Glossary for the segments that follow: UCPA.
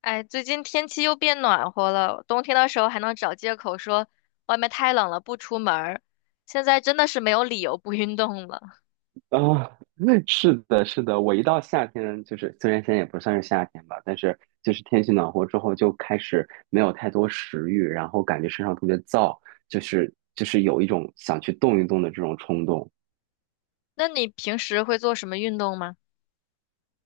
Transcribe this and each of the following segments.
哎，最近天气又变暖和了，冬天的时候还能找借口说外面太冷了不出门儿，现在真的是没有理由不运动了。啊，是的，是的，我一到夏天，就是虽然现在也不算是夏天吧，但是就是天气暖和之后，就开始没有太多食欲，然后感觉身上特别燥，就是有一种想去动一动的这种冲动。那你平时会做什么运动吗？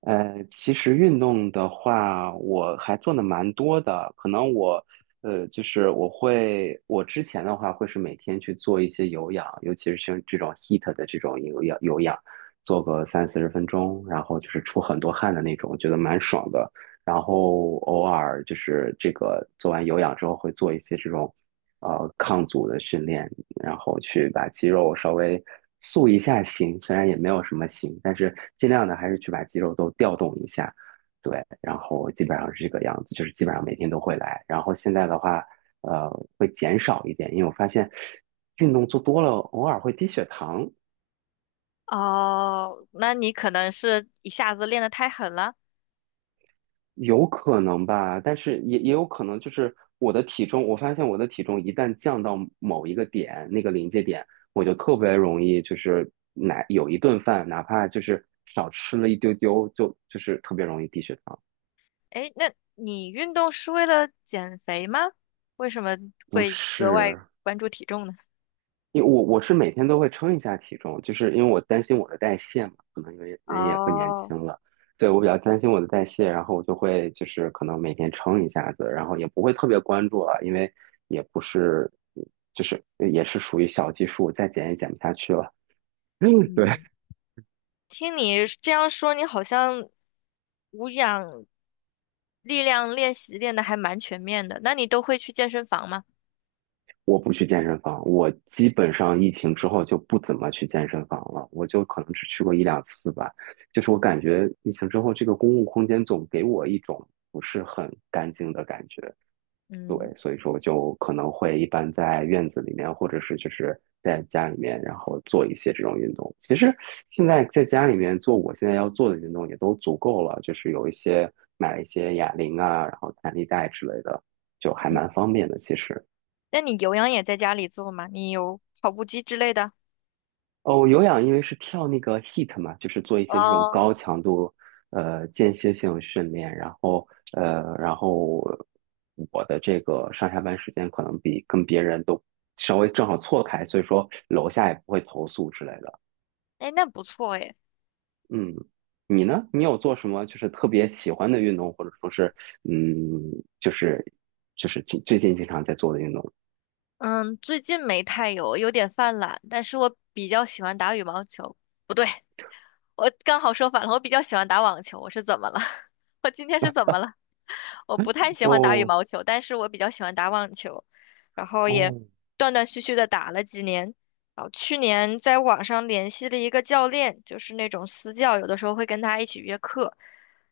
其实运动的话，我还做的蛮多的。可能我，就是我会，我之前的话会是每天去做一些有氧，尤其是像这种 h e a t 的这种有氧，做个三四十分钟，然后就是出很多汗的那种，觉得蛮爽的。然后偶尔就是这个做完有氧之后，会做一些这种，抗阻的训练。然后去把肌肉稍微塑一下形，虽然也没有什么形，但是尽量的还是去把肌肉都调动一下。对，然后基本上是这个样子，就是基本上每天都会来。然后现在的话，呃，会减少一点，因为我发现运动做多了，偶尔会低血糖。哦，那你可能是一下子练得太狠了。有可能吧，但是也有可能就是我的体重，我发现我的体重一旦降到某一个点，那个临界点，我就特别容易就是哪有一顿饭，哪怕就是少吃了一丢丢，就是特别容易低血糖。哎，那你运动是为了减肥吗？为什么不会格外是，关注体重呢？因为我是每天都会称一下体重，就是因为我担心我的代谢嘛，可能因为人也不年哦，轻了，对，我比较担心我的代谢，然后我就会就是可能每天称一下子，然后也不会特别关注了，因为也不是就是也是属于小基数，再减也减不下去了。对，嗯，听你这样说，你好像无氧。力量练习练的还蛮全面的。那你都会去健身房吗？我不去健身房，我基本上疫情之后就不怎么去健身房了，我就可能只去过一两次吧。就是我感觉疫情之后，这个公共空间总给我一种不是很干净的感觉。嗯对，所以说我就可能会一般在院子里面，或者是就是在家里面，然后做一些这种运动。其实现在在家里面做我现在要做的运动也都足够了，就是有一些买了一些哑铃啊，然后弹力带之类的，就还嗯，蛮方便的。其实，那你有氧也在家里做吗？你有跑步机之类的？哦，我有氧因为是跳那个 h e a t 嘛，就是做一些这种哦，高强度间歇性训练，然后我的这个上下班时间可能比跟别人都稍微正好错开，所以说楼下也不会投诉之类的。哎，那不错哎。嗯，你呢？你有做什么就是特别喜欢的运动，或者说是嗯，就是就是近最近经常在做的运动？嗯，最近没太有，有点犯懒，但是我比较喜欢打羽毛球。不对。我刚好说反了，我比较喜欢打网球。我是怎么了？我今天是怎么了？我不太喜欢打羽哦毛球，但是我比较喜欢打网球，然后也哦，断断续续的打了几年。然后去年在网上联系了一个教练，就是那种私教，有的时候会跟他一起约课。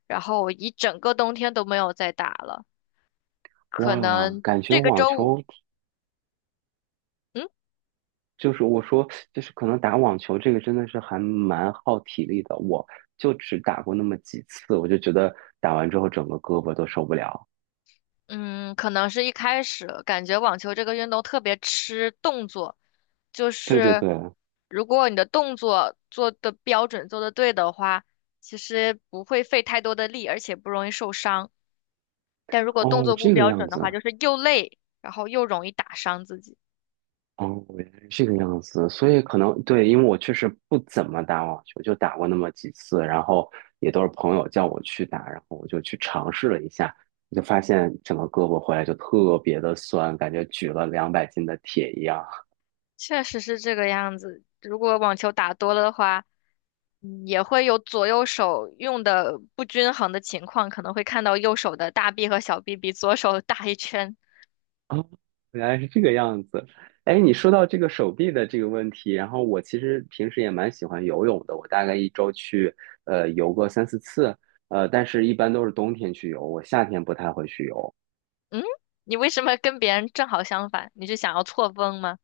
然后我一整个冬天都没有再打了，可哇，能感觉这个网周五。球。嗯。就是我说，就是可能打网球这个真的是还蛮耗体力的，我就只打过那么几次，我就觉得打完之后整个胳膊都受不了。嗯，可能是一开始感觉网球这个运动特别吃动作，就对对是对，如果你的动作做的标准、做的对的话，其实不会费太多的力，而且不容易受伤。但如果动哦，作不这个标样准的话，子，就是又累，然后又容易打伤自己。哦，原来是这个样子，所以可能对，因为我确实不怎么打网球，就打过那么几次，然后也都是朋友叫我去打，然后我就去尝试了一下，就发现整个胳膊回来就特别的酸，感觉举了200斤的铁一样。确实是这个样子。如果网球打多了的话，也会有左右手用的不均衡的情况，可能会看到右手的大臂和小臂比左手 大一圈。哦，原来是这个样子。哎，你说到这个手臂的这个问题，然后我其实平时也蛮喜欢游泳的，我大概一周去游个三四次，但是一般都是冬天去游，我夏天不太会去游。嗯，你为什么跟别人正好相反？你是想要错峰吗？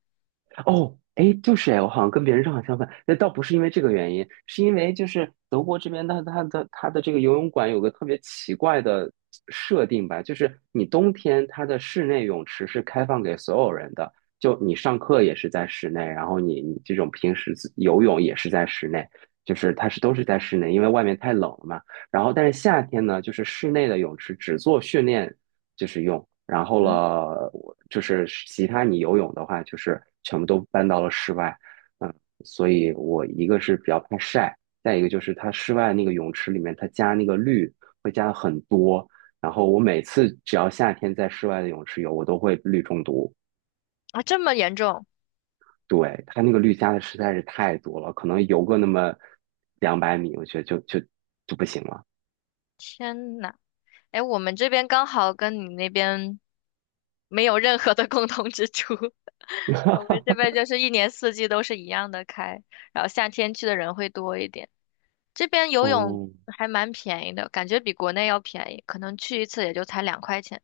哦，哎，就是哎，我好像跟别人正好相反。那倒不是因为这个原因，是因为就是德国这边它的这个游泳馆有个特别奇怪的设定吧，就是你冬天它的室内泳池是开放给所有人的，就你上课也是在室内，然后你这种平时自游泳也是在室内，就是它是都是在室内，因为外面太冷了嘛。然后但是夏天呢，就是室内的泳池只做训练。就是用。然后嗯，了，我就是其他你游泳的话，就是全部都搬到了室外。嗯，所以我一个是比较怕晒，再一个就是它室外那个泳池里面，它加那个氯会加很多。然后我每次只要夏天在室外的泳池游，我都会氯中毒。啊，这么严重。对，它那个氯加的实在是太多了，可能游个那么200米，我觉得就不行了。天呐，哎，我们这边刚好跟你那边没有任何的共同之处，我们 这边就是一年四季都是一样的开，然后夏天去的人会多一点。这边游泳哦，还蛮便宜的，感觉比国内要便宜，可能去一次也就才两块钱。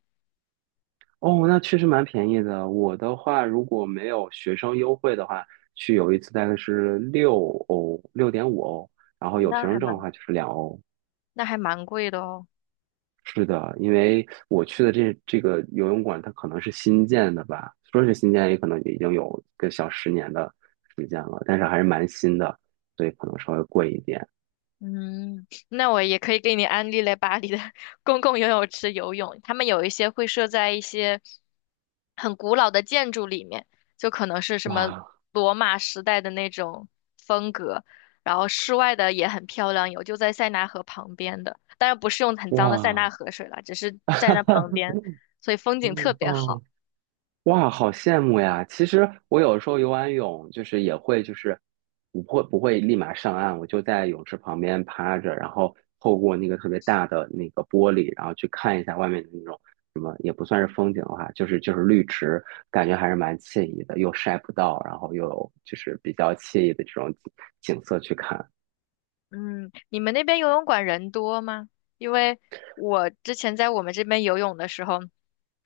哦，那确实蛮便宜的。我的话，如果没有学生优惠的话，去有一次大概是6欧，6.5欧，然后哦，有学生证的话就是2欧。那还蛮贵的哦。是的，因为我去的这个游泳馆，它可能是新建的吧，说是新建，也可能已经有个小十年的时间了，但是还是蛮新的，所以可能稍微贵一点。嗯，那我也可以给你安利来巴黎的 公共游泳池游泳，他们有一些会设在一些很古老的建筑里面，就可能是什么哇罗马时代的那种风格，然后室外的也很漂亮，有就在塞纳河旁边的，当然不是用很脏的塞纳哇，河水啦，只是在那旁边，所以风景特别好。哦，哇，好羡慕呀！其实我有时候游完泳，就是也会，就是我不会立马上岸，我就在泳池旁边趴着，然后透过那个特别大的那个玻璃，然后去看一下外面的那种什么，也不算是风景的话，就是就是绿植，感觉还是蛮惬意的，又晒不到，然后又有就是比较惬意的这种景色去看。嗯，你们那边游泳馆人多吗？因为我之前在我们这边游泳的时候，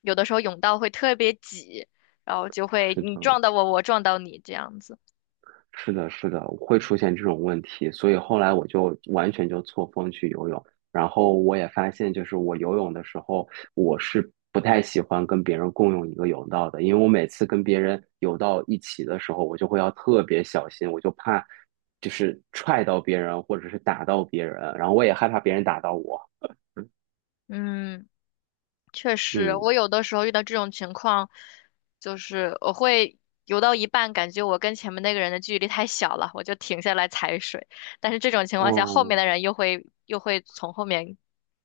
有的时候泳道会特别挤，然后就会是你的，撞到我，我撞到你这样子。是的，是的，会出现这种问题，所以后来我就完全就错峰去游泳。然后我也发现，就是我游泳的时候，我是不太喜欢跟别人共用一个泳道的，因为我每次跟别人游到一起的时候，我就会要特别小心，我就怕就是踹到别人或者是打到别人，然后我也害怕别人打到我。嗯，确实，嗯，我有的时候遇到这种情况，就是我会游到一半，感觉我跟前面那个人的距离太小了，我就停下来踩水。但是这种情况下，后面哦，的人又会从后面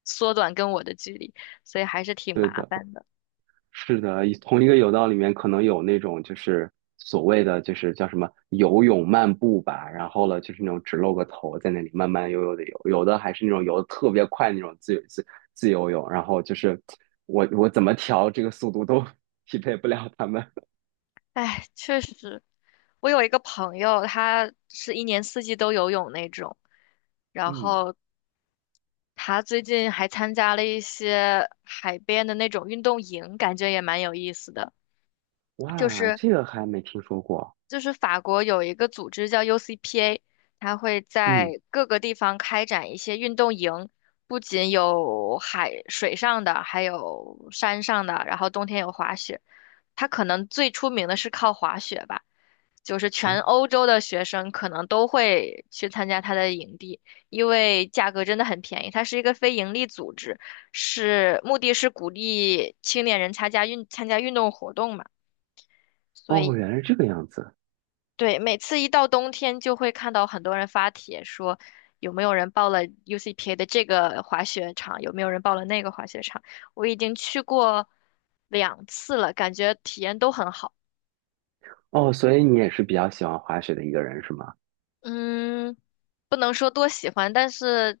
缩短跟我的距离，所以还是挺对麻的。烦的。是的，一同一个泳道里面可能有那种就是所谓的就是叫什么游泳漫步吧，然后了就是那种只露个头在那里慢慢悠悠的游，有的还是那种游的特别快那种自由泳，然后就是我怎么调这个速度都 匹配不了他们。哎，确实，我有一个朋友，他是一年四季都游泳那种，然嗯，后他最近还参加了一些海边的那种运动营，感觉也蛮有意思的。就哇，是这个还没听说过。就是法国有一个组织叫 UCPA，他会嗯，在各个地方开展一些运动营，不仅有海水上的，还有山上的，然后冬天有滑雪。他可能最出名的是靠滑雪吧，就是哦，全欧洲的学生可能都会去参加他的营地，因为价格真的很便宜。它是一个非盈利组织，是目的是鼓励青年人参加运动活动嘛，所哦以原来是这个样子。对，每次一到冬天就会看到很多人发帖说。有没有人报了 UCPA 的这个滑雪场？有没有人报了那个滑雪场？我已经去过两次了，感觉体验都很好。哦，所以你也是比较喜欢滑雪的一个人是吗？嗯，不能说多喜欢，但是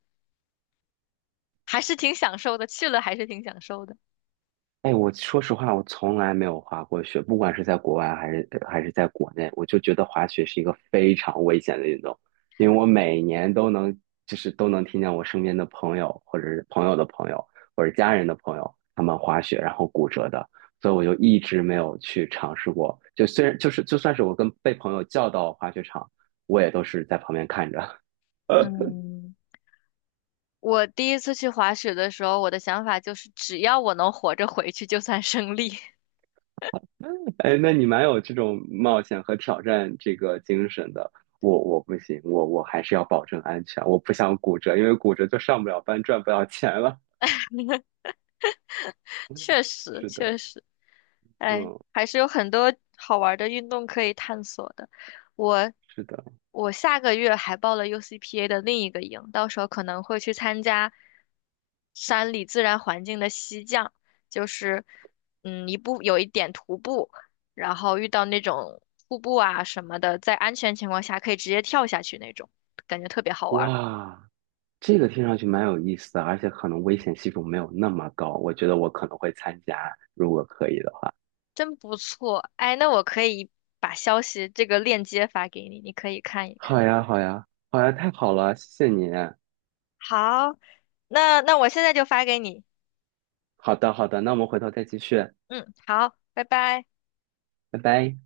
还是挺享受的，去了还是挺享受的。哎，我说实话，我从来没有滑过雪，不管是在国外还是在国内，我就觉得滑雪是一个非常危险的运动，因为我每年都能，就是都能听见我身边的朋友，或者是朋友的朋友，或者家人的朋友，他们滑雪然后骨折的，所以我就一直没有去尝试过。就虽然就是就算是我跟被朋友叫到滑雪场，我也都是在旁边看着。嗯，我第一次去滑雪的时候，我的想法就是，只要我能活着回去，就算胜利。哎，那你蛮有这种冒险和挑战这个精神的。我不行，我还是要保证安全，我不想骨折，因为骨折就上不了班，赚不了钱了。确实是的，确实，哎，嗯，还是有很多好玩儿的运动可以探索的。我是的，我下个月还报了 UCPA 的另一个营，到时候可能会去参加山里自然环境的溪降，就是嗯一步有一点徒步，然后遇到那种瀑布啊什么的，在安全情况下可以直接跳下去那种，感觉特别好玩儿，哇，这个听上去蛮有意思的，而且可能危险系数没有那么高，我觉得我可能会参加，如果可以的话。真不错。哎，那我可以把消息这个链接发给你，你可以看一好看。呀，好呀，好呀，太好了，谢谢你。好，那我现在就发给你。好的，好的，那我们回头再继续，嗯，好，拜拜。拜拜。